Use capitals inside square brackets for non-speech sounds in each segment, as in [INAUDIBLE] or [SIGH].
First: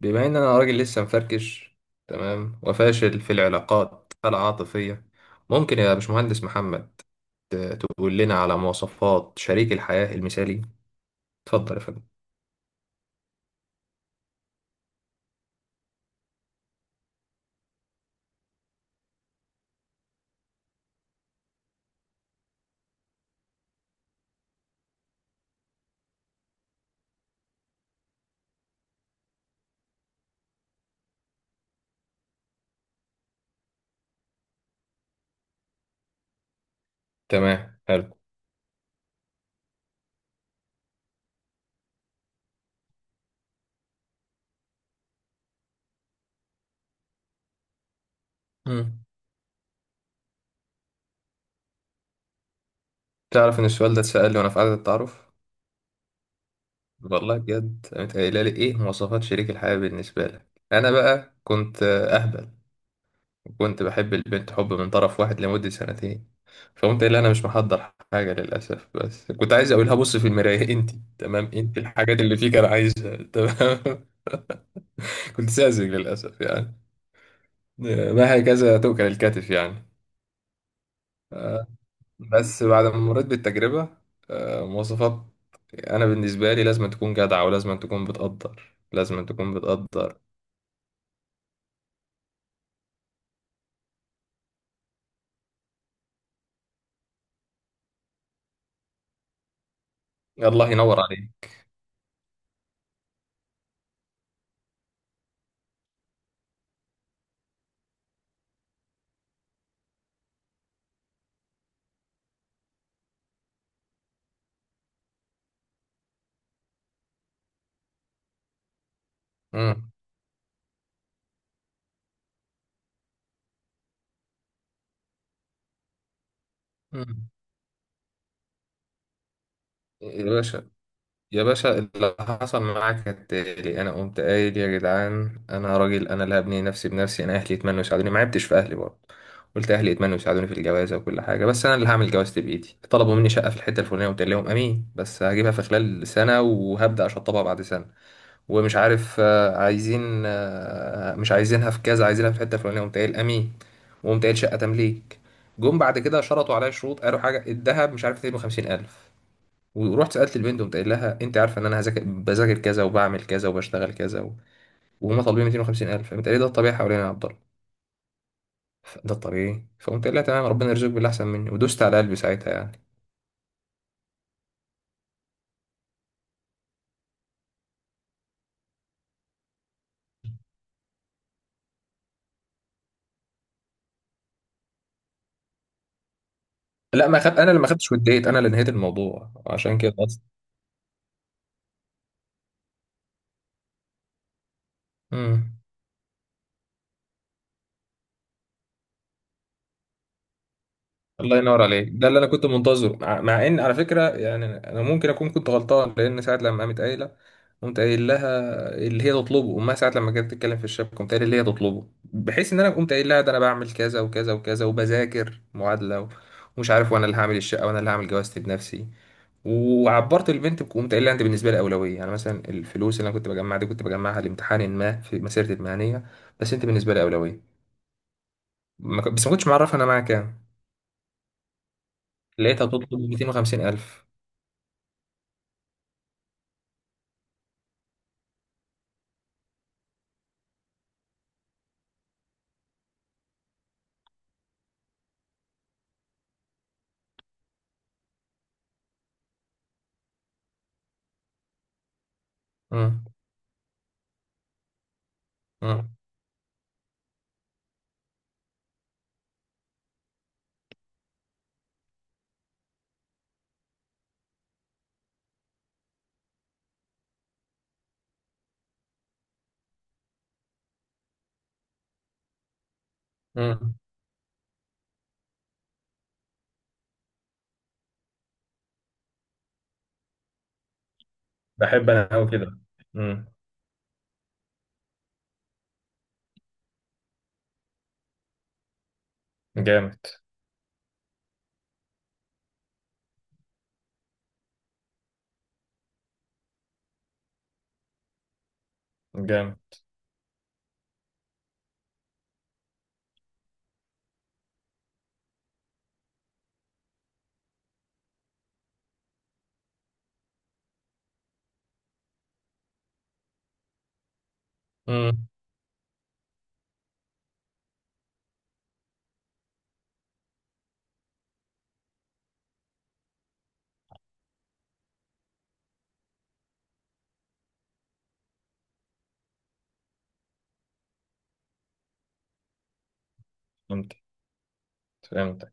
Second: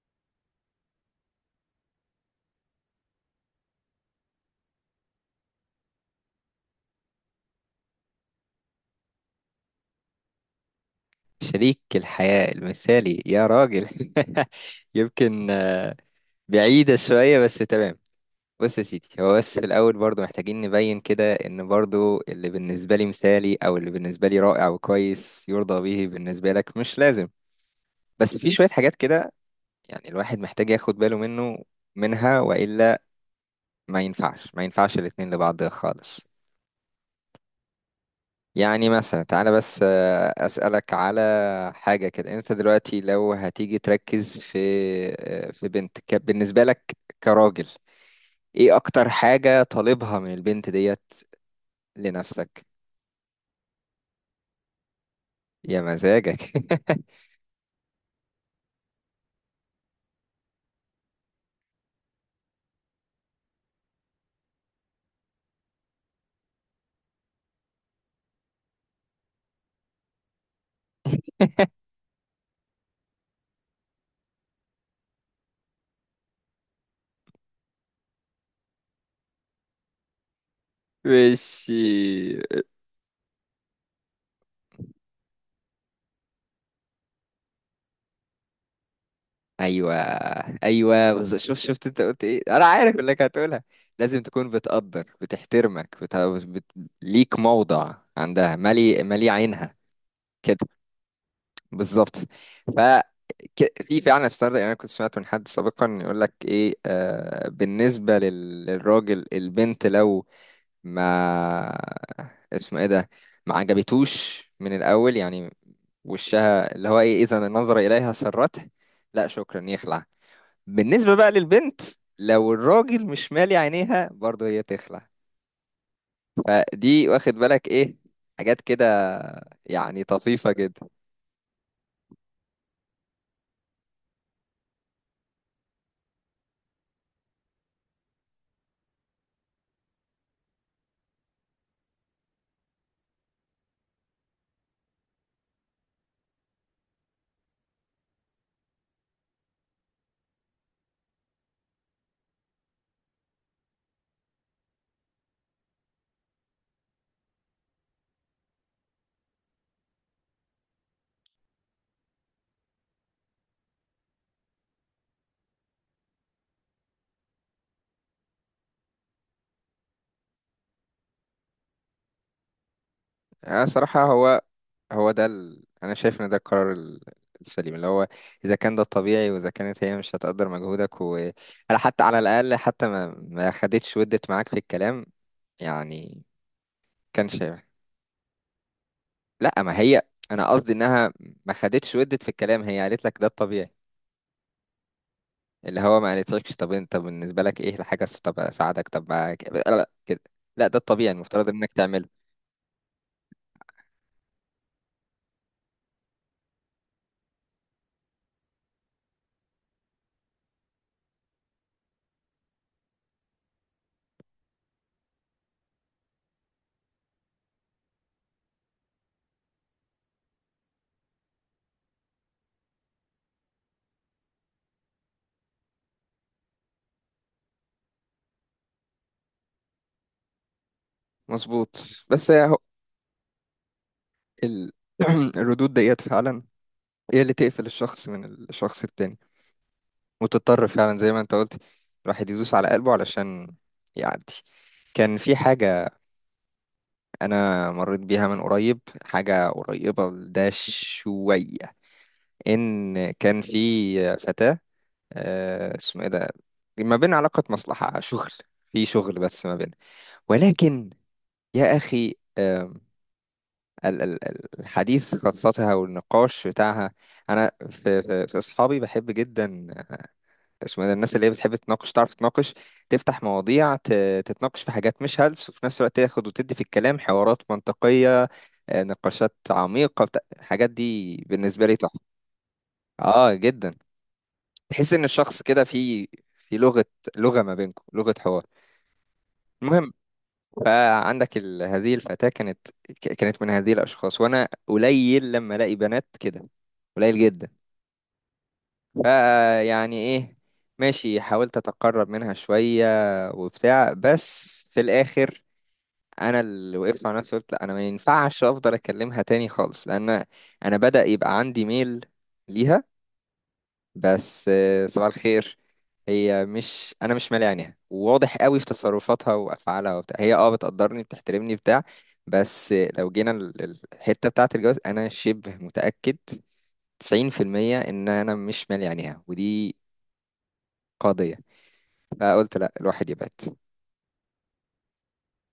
بما ان انا راجل لسه مفركش تمام، وفاشل في العلاقات العاطفية. ممكن يا باشمهندس محمد تقول لنا على مواصفات شريك الحياة المثالي. اتفضل شريك يا فندم. الحياة المثالي يا راجل. [LAUGHS] يمكن بعيدة شوية بس تمام. بص يا سيدي، هو بس في الأول برضو محتاجين نبين كده إن برضو اللي بالنسبة لي مثالي أو اللي بالنسبة لي رائع وكويس يرضى به بالنسبة لك مش لازم. بس في شوية حاجات كده، يعني الواحد محتاج ياخد باله منها، وإلا ما ينفعش الاتنين لبعض خالص. تمام، حلو. يعني مثلا تعالى بس أسألك على حاجة كده. انت دلوقتي لو هتيجي تركز في بنت بالنسبة لك كراجل، ايه مم. اكتر حاجة طالبها من البنت ديت لنفسك؟ تعرف ان السؤال ده اتسأل لي وانا في قعدة التعارف. يا مزاجك. [LAUGHS] والله بجد قامت قايله لي ايه مواصفات شريك الحياة بالنسبة لك. انا بقى كنت اهبل. كنت بحب البنت حب من طرف واحد لمدة سنتين. فقمت قايل لها أنا مش محضر حاجة للأسف، بس كنت عايز أقولها بص في المراية [LAUGHS] أنت تمام. أنت الحاجات اللي فيك أنا عايزها تمام. [LAUGHS] كنت ساذج للأسف يعني، ما هكذا تؤكل الكتف يعني. ماشي. بس بعد ما مريت بالتجربة، مواصفات. أنا بالنسبة لي لازم تكون جدعة، ولازم تكون بتقدر لازم تكون ايوه، بتقدر. ايوه، شفت انت قلت ايه، انا عارف انك هتقولها. لازم تكون بتقدر، بتحترمك، بت... ليك موضع عندها، مالي عينها. الله ينور عليك. بالظبط. ف في فعلا ستاندرد، يعني انا كنت سمعت من حد سابقا يقول لك ايه، بالنسبه للراجل، البنت لو ما [LAUGHS] اسمه ايه ده، ما عجبتوش من الاول يعني. وشها اللي هو ايه، اذا النظر اليها سرته، لا شكرا، مم. يخلع. بالنسبه بقى للبنت، لو الراجل مش مالي عينيها برضه، هي تخلع. فدي، مم. واخد بالك، ايه حاجات كده، يعني يا طفيفه باشا، جدا. يا باشا اللي حصل معاك كالتالي: انا قمت قايل يا جدعان انا راجل، انا اللي هبني نفسي بنفسي، انا اهلي يتمنوا يساعدوني، ما عبتش في اهلي برضه. قلت اهلي يتمنوا يساعدوني في الجوازه وكل حاجه، بس انا اللي هعمل جوازتي بايدي. طلبوا مني شقه في الحته الفلانيه، قلت لهم امين، بس هجيبها في خلال سنه وهبدا اشطبها بعد سنه. ومش عارف عايزين مش عايزينها في كذا، عايزينها في الحته الفلانيه، قمت قايل امين. وقمت قايل شقه تمليك. جم بعد كده شرطوا عليا شروط، قالوا حاجه الذهب مش عارف 250 الف. ورحت سالت البنت وقمت قايل لها انت عارفه ان انا هذاكر بذاكر كذا وبعمل كذا وبشتغل كذا وهم طالبين 250,000. فقمت قايل لي ده الطبيعي حوالينا يا عبد الله. ده الطبيعي. فقمت قايل لها تمام، ربنا يرزقك باللي احسن مني، ودوست على قلبي ساعتها يعني. يعني صراحه، هو ده انا شايف ان ده القرار السليم، اللي هو اذا كان ده الطبيعي، واذا كانت هي مش هتقدر مجهودك، و حتى على الاقل، حتى ما خدتش ودت معاك في الكلام يعني. لا ما خد... كانش، انا اللي ما خدتش وديت، انا اللي نهيت الموضوع لا ما عشان كده هي، اصلا. انا قصدي انها ما خدتش ودت في الكلام، هي قالت لك ده الطبيعي، مم. اللي هو ما قالتلكش طب انت، طب بالنسبه لك ايه الحاجه طب اساعدك طب لا، لا كده، لا ده الطبيعي، الله المفترض ينور انك عليك، ده اللي تعمله. انا كنت منتظره. مع ان على فكره يعني انا ممكن اكون كنت غلطان، لان ساعه لما قامت قايله قمت قايل لها اللي هي تطلبه امها ساعه لما جت تتكلم في الشبكه، قمت قايل اللي هي تطلبه، بحيث ان انا قمت قايل لها ده انا بعمل كذا وكذا وكذا وبذاكر معادله ومش عارف، وانا اللي هعمل الشقه وانا اللي هعمل جوازتي بنفسي. وعبرت البنت قمت قايل لها انت بالنسبه لي اولويه، يعني مثلا الفلوس اللي انا كنت بجمعها دي كنت بجمعها لامتحان ما في مسيرتي المهنيه، بس انت بالنسبه لي اولويه. ما ك- بس ما كنتش معرفها انا معاك كام. مظبوط. بس هي لقيتها بتطلب 250,000. ال... [CLEARS THROAT] الردود ديت فعلا هي اللي تقفل الشخص من الشخص التاني، وتضطر فعلا زي ما انت قلت، الواحد يدوس على قلبه علشان يعدي. كان في حاجة، أنا مريت بيها من قريب، حاجة قريبة لده شوية، مم. إن كان في فتاة، مم. اسمه إيه ده، ما بين علاقة مصلحة شغل، في شغل، بس ما بين، ولكن، يا أخي، الحديث قصتها والنقاش بتاعها. أنا في أصحابي بحب جدا، اسمه ده، الناس اللي هي بتحب تناقش، تعرف تناقش، تفتح مم. مواضيع، تتناقش في حاجات مش هلس، وفي نفس الوقت تاخد وتدي في الكلام، حوارات منطقية، نقاشات عميقة، الحاجات دي بالنسبة لي بحب تحفة. انا قوي كده. مم. اه جدا. تحس ان الشخص كده في لغة ما بينكم، لغة حوار. المهم، جامد. فعندك هذه الفتاة كانت كانت من هذه الأشخاص، وأنا قليل لما ألاقي بنات كده، قليل جدا. جامد. فيعني ايه، ماشي، حاولت اتقرب منها شوية وبتاع، بس في الاخر، انا اللي وقفت مع نفسي، قلت لا انا ما ينفعش افضل اكلمها تاني خالص، لان انا بدأ يبقى عندي ميل ليها. بس صباح مم. الخير. هي مش انا مش مالي عينيها، وواضح قوي في تصرفاتها وافعالها وبتاع، هي بتقدرني بتحترمني بتاع. بس لو جينا الحتة بتاعة الجواز، انا شبه متأكد 90% ان انا مش مالي عينيها، ودي قضية. قلت لا الواحد يبعد. فهمت، فهمت.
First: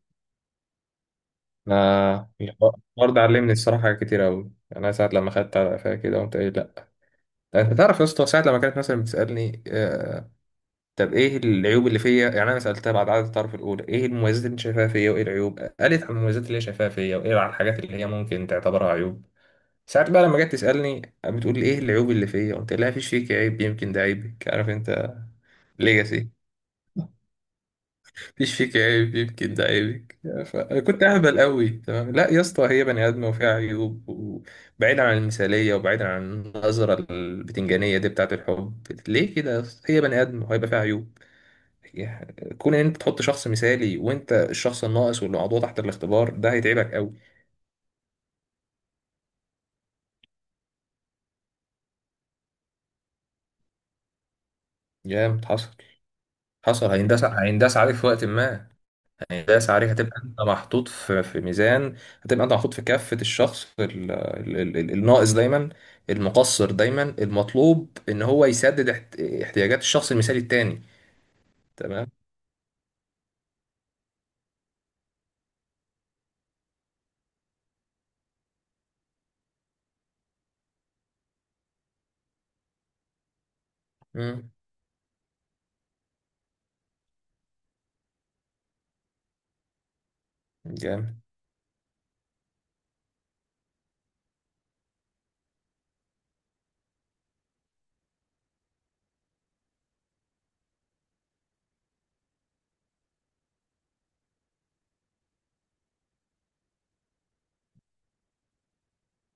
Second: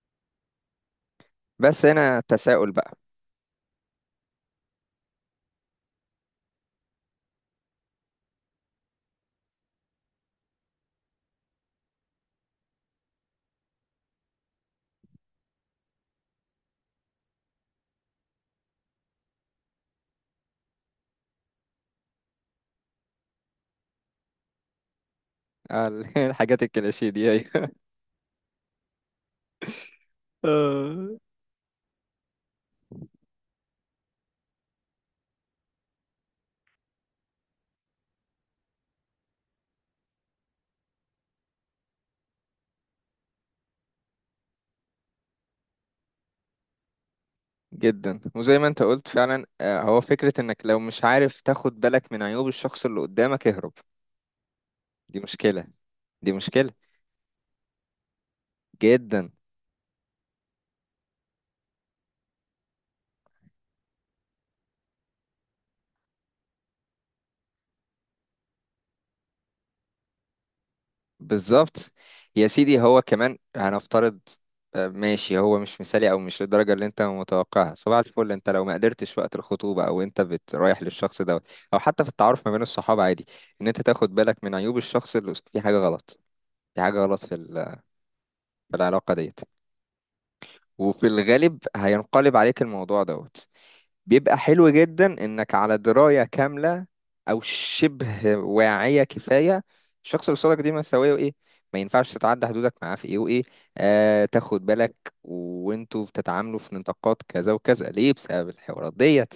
بس هنا انا تساؤل بقى. الحوار ده علمني الصراحه حاجات كتير قوي. انا ساعه لما خدت على قفايا كده قمت قايل لا، انت تعرف يا اسطى ساعه لما كانت مثلا بتسالني طب ايه العيوب اللي فيا، يعني انا سالتها بعد عدد التعارف الاولى ايه المميزات اللي أنت شايفاها فيا وايه العيوب، قالت عن المميزات اللي هي شايفاها فيا وايه على الحاجات اللي هي ممكن تعتبرها عيوب. ساعات بقى لما جت تسألني بتقول لي ايه العيوب اللي فيا قلت لها مفيش فيك عيب، يمكن ده عيبك، عارف انت. [LAUGHS] ليجاسي. الحاجات الكليشيه دي. أيوة. مفيش فيك عيب، يمكن ده عيبك. فكنت آه. اهبل قوي تمام. لا يا اسطى، هي بني ادمه وفيها عيوب، وبعيدا عن المثاليه وبعيدا عن النظره البتنجانيه دي بتاعت الحب. ليه كده يا اسطى، هي بني ادم وهيبقى فيها عيوب. يعني كون ان انت تحط شخص مثالي وانت الشخص الناقص واللي موضوع تحت الاختبار، ده هيتعبك قوي. جدا. وزي ما انت قلت فعلا، هو فكرة انك لو مش عارف تاخد بالك من عيوب الشخص اللي قدامك، اهرب. دي يا مشكلة، حصل. دي مشكلة حصل هينداس، هينداس عليك في وقت ما. جدا. يعني داس عليك، هتبقى انت محطوط في ميزان. هتبقى انت محطوط في كافة الشخص الناقص دايما، المقصر دايما، المطلوب ان هو يسدد احتياجات الشخص المثالي التاني. بالظبط. تمام. يا سيدي، هو كمان هنفترض ماشي، هو مش مثالي او مش للدرجه اللي انت متوقعها، صباح الفل. انت لو ما قدرتش وقت الخطوبه، او انت رايح للشخص دوت، او حتى في التعارف ما بين الصحاب، عادي ان انت تاخد بالك مم. من عيوب الشخص اللي في حاجه غلط، في حاجه غلط في في العلاقه ديت. وفي جامد. الغالب هينقلب عليك الموضوع دوت. بيبقى حلو جدا انك على دراية كاملة، او شبه واعية كفاية، الشخص اللي قصادك دي مساوية وايه، ما ينفعش تتعدى حدودك معاه في ايه وايه. تاخد بالك وانتوا بتتعاملوا في نطاقات كذا وكذا، ليه؟ بسبب الحوارات ديت.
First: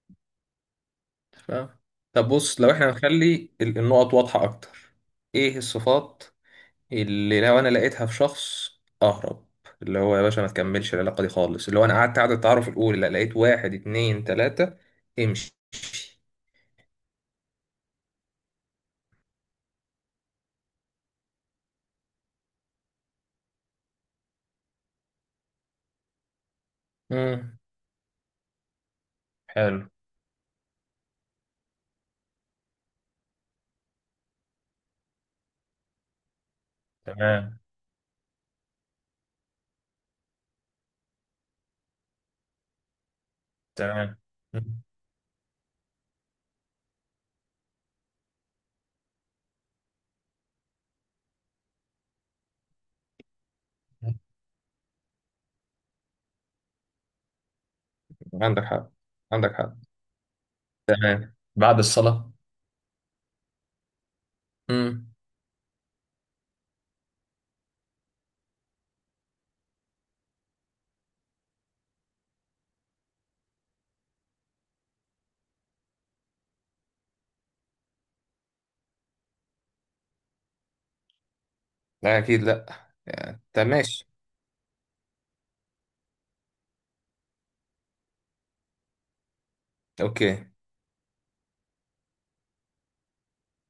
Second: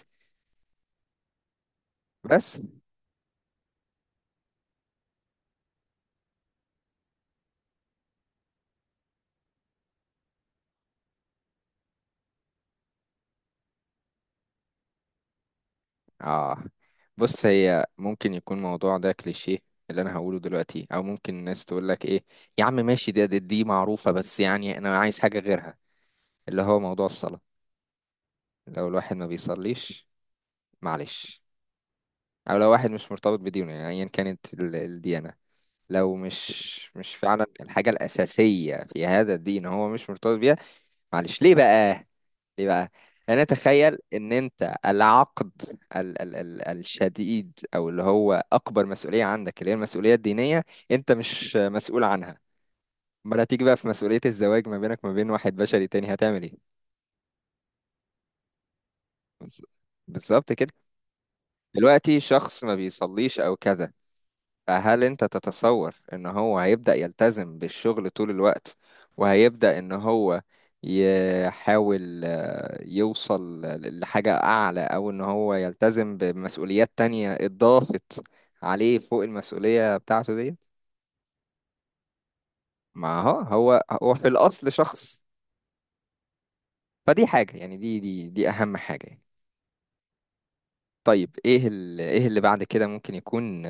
ف... طب بس. بص، لو احنا هنخلي النقط واضحة اكتر: ايه الصفات اللي لو انا لقيتها في شخص اهرب؟ اللي هو يا باشا ما تكملش العلاقة دي خالص، اللي هو انا قعدت قعدة التعارف الاولى لا لقيت واحد اتنين تلاتة، امشي. اه بص، هي ممكن يكون الموضوع ده كليشيه اللي انا هقوله دلوقتي، او ممكن الناس تقول لك ايه، يا عم ماشي، دي معروفة، بس يعني انا عايز حاجة غيرها. اللي هو موضوع الصلاة. مم. لو الواحد ما حلو. بيصليش، معلش، او لو واحد مش مرتبط بدينه، يعني ايا كانت الديانة، لو مش فعلا تمام. الحاجة الأساسية في هذا الدين هو مش مرتبط بيها. معلش. ليه بقى؟ ليه بقى؟ أنا أتخيل تمام. إن أنت مم. العقد، ال ال ال الشديد، أو اللي هو أكبر مسؤولية عندك اللي هي المسؤولية الدينية، أنت مش مسؤول عنها. أمال هتيجي بقى في مسؤولية الزواج ما بينك وما بين واحد بشري تاني، هتعمل إيه؟ عندك حق، عندك بز- حق. بالظبط كده. تمام. بعد دلوقتي الصلاة. شخص ما بيصليش أو كذا، فهل امم. انت تتصور ان هو هيبدأ يلتزم بالشغل طول الوقت، وهيبدأ ان هو يحاول يوصل لحاجة أعلى، أو إن هو يلتزم بمسؤوليات تانية اتضافت عليه فوق المسؤولية بتاعته دي؟ لا اكيد لا. ما هو يعني طب هو ماشي. هو في الأصل شخص. فدي حاجة، يعني دي أهم حاجة يعني. اوكي. طيب، إيه إيه اللي بعد كده ممكن يكون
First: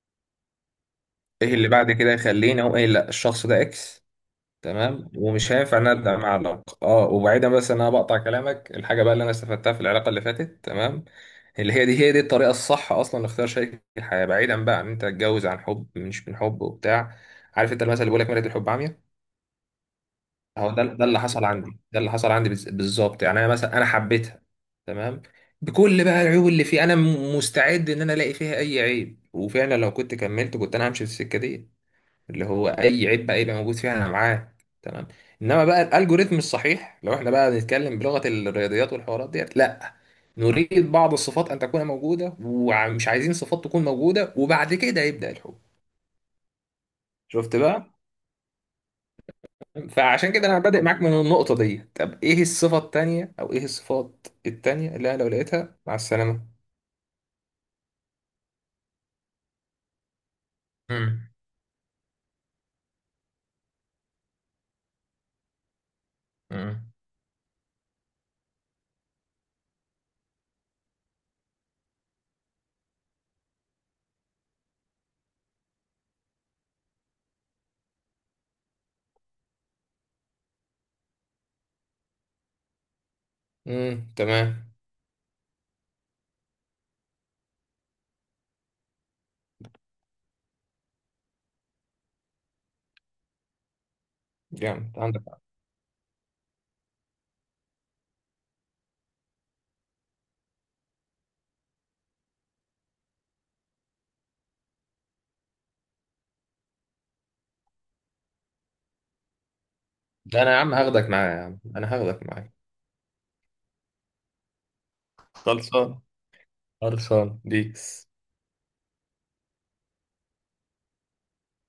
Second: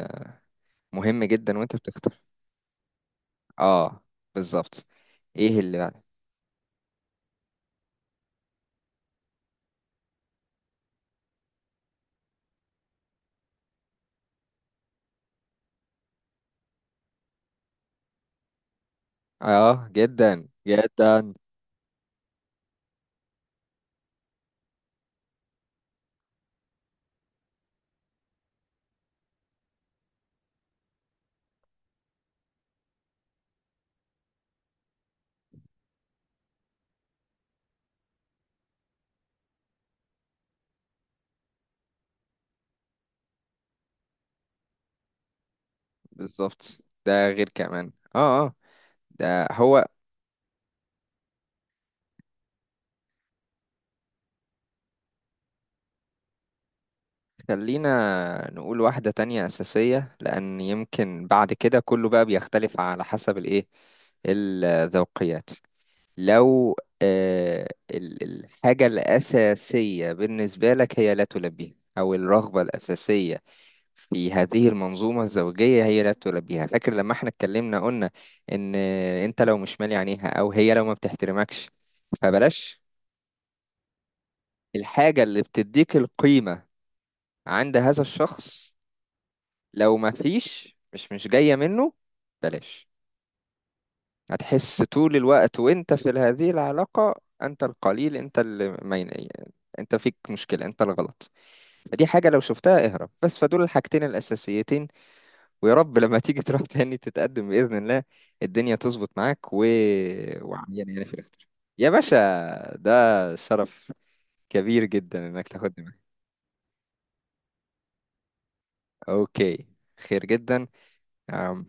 مهم ايه جدا اللي وأنت بعد كده بتختار. يخليني اقول ايه لا الشخص ده آه اكس؟ بالظبط. تمام، ومش إيه هينفع اللي ان أنا ابدا مع علاقه اه. وبعيدا، بس ان انا بقطع كلامك، الحاجه بقى اللي انا استفدتها في العلاقه اللي فاتت تمام، اللي هي دي الطريقه الصح اصلا لاختيار شريك الحياه، بعيدا بقى عن ان انت تتجوز عن حب مش من حب وبتاع. عارف انت المثل اللي بيقول لك مرية الحب عمياء؟ اه جدا هو ده اللي جدا. حصل عندي، ده اللي حصل عندي بالظبط. يعني انا مثلا انا حبيتها تمام بكل بقى العيوب اللي فيه، انا مستعد ان انا الاقي فيها اي عيب، وفعلا لو كنت كملت كنت انا همشي في السكه دي، اللي هو اي عيب بقى يبقى موجود فيها انا معاه. تمام. انما بقى الالجوريثم الصحيح، لو احنا بقى بنتكلم بلغه الرياضيات والحوارات ديت، لا، نريد بعض الصفات ان تكون موجوده، ومش عايزين صفات تكون موجوده، وبعد كده يبدا الحب. بالظبط. ده غير شفت كمان بقى؟ ده هو. فعشان كده انا بادئ معاك من النقطة دي. طب ايه الصفة التانية او ايه الصفات التانية اللي انا لو لقيتها مع السلامة؟ خلينا نقول واحدة تانية أساسية، لأن يمكن امم. بعد كده كله بقى بيختلف على حسب الإيه، الذوقيات. لو امم. الحاجة الأساسية بالنسبة لك هي لا تلبيها، أو الرغبة الأساسية في هذه المنظومة الزوجية هي لا تلبيها. فاكر لما احنا اتكلمنا، قلنا إن أنت لو مش مالي عينيها أو هي لو ما بتحترمكش، فبلاش. امم. تمام. الحاجة اللي بتديك القيمة عند هذا الشخص، لو ما فيش، مش جاية منه، بلاش. هتحس جامد، طول عندك حق. الوقت وانت في هذه العلاقة، انت القليل، انت اللي ما ين- انت فيك مشكلة، انت الغلط. فدي حاجة لو شفتها اهرب. بس فدول الحاجتين الاساسيتين، ويا رب لما تيجي [LAUGHS] تروح تاني تتقدم، باذن الله الدنيا تظبط معاك، و ده انا يا عم وعيان هاخدك يعني في معايا، يا الاختيار. عم يا انا باشا، هاخدك معايا. ده شرف كبير جدا انك تاخدني خلصان. معاك. خلصان بيس. اوكي، خير جدا.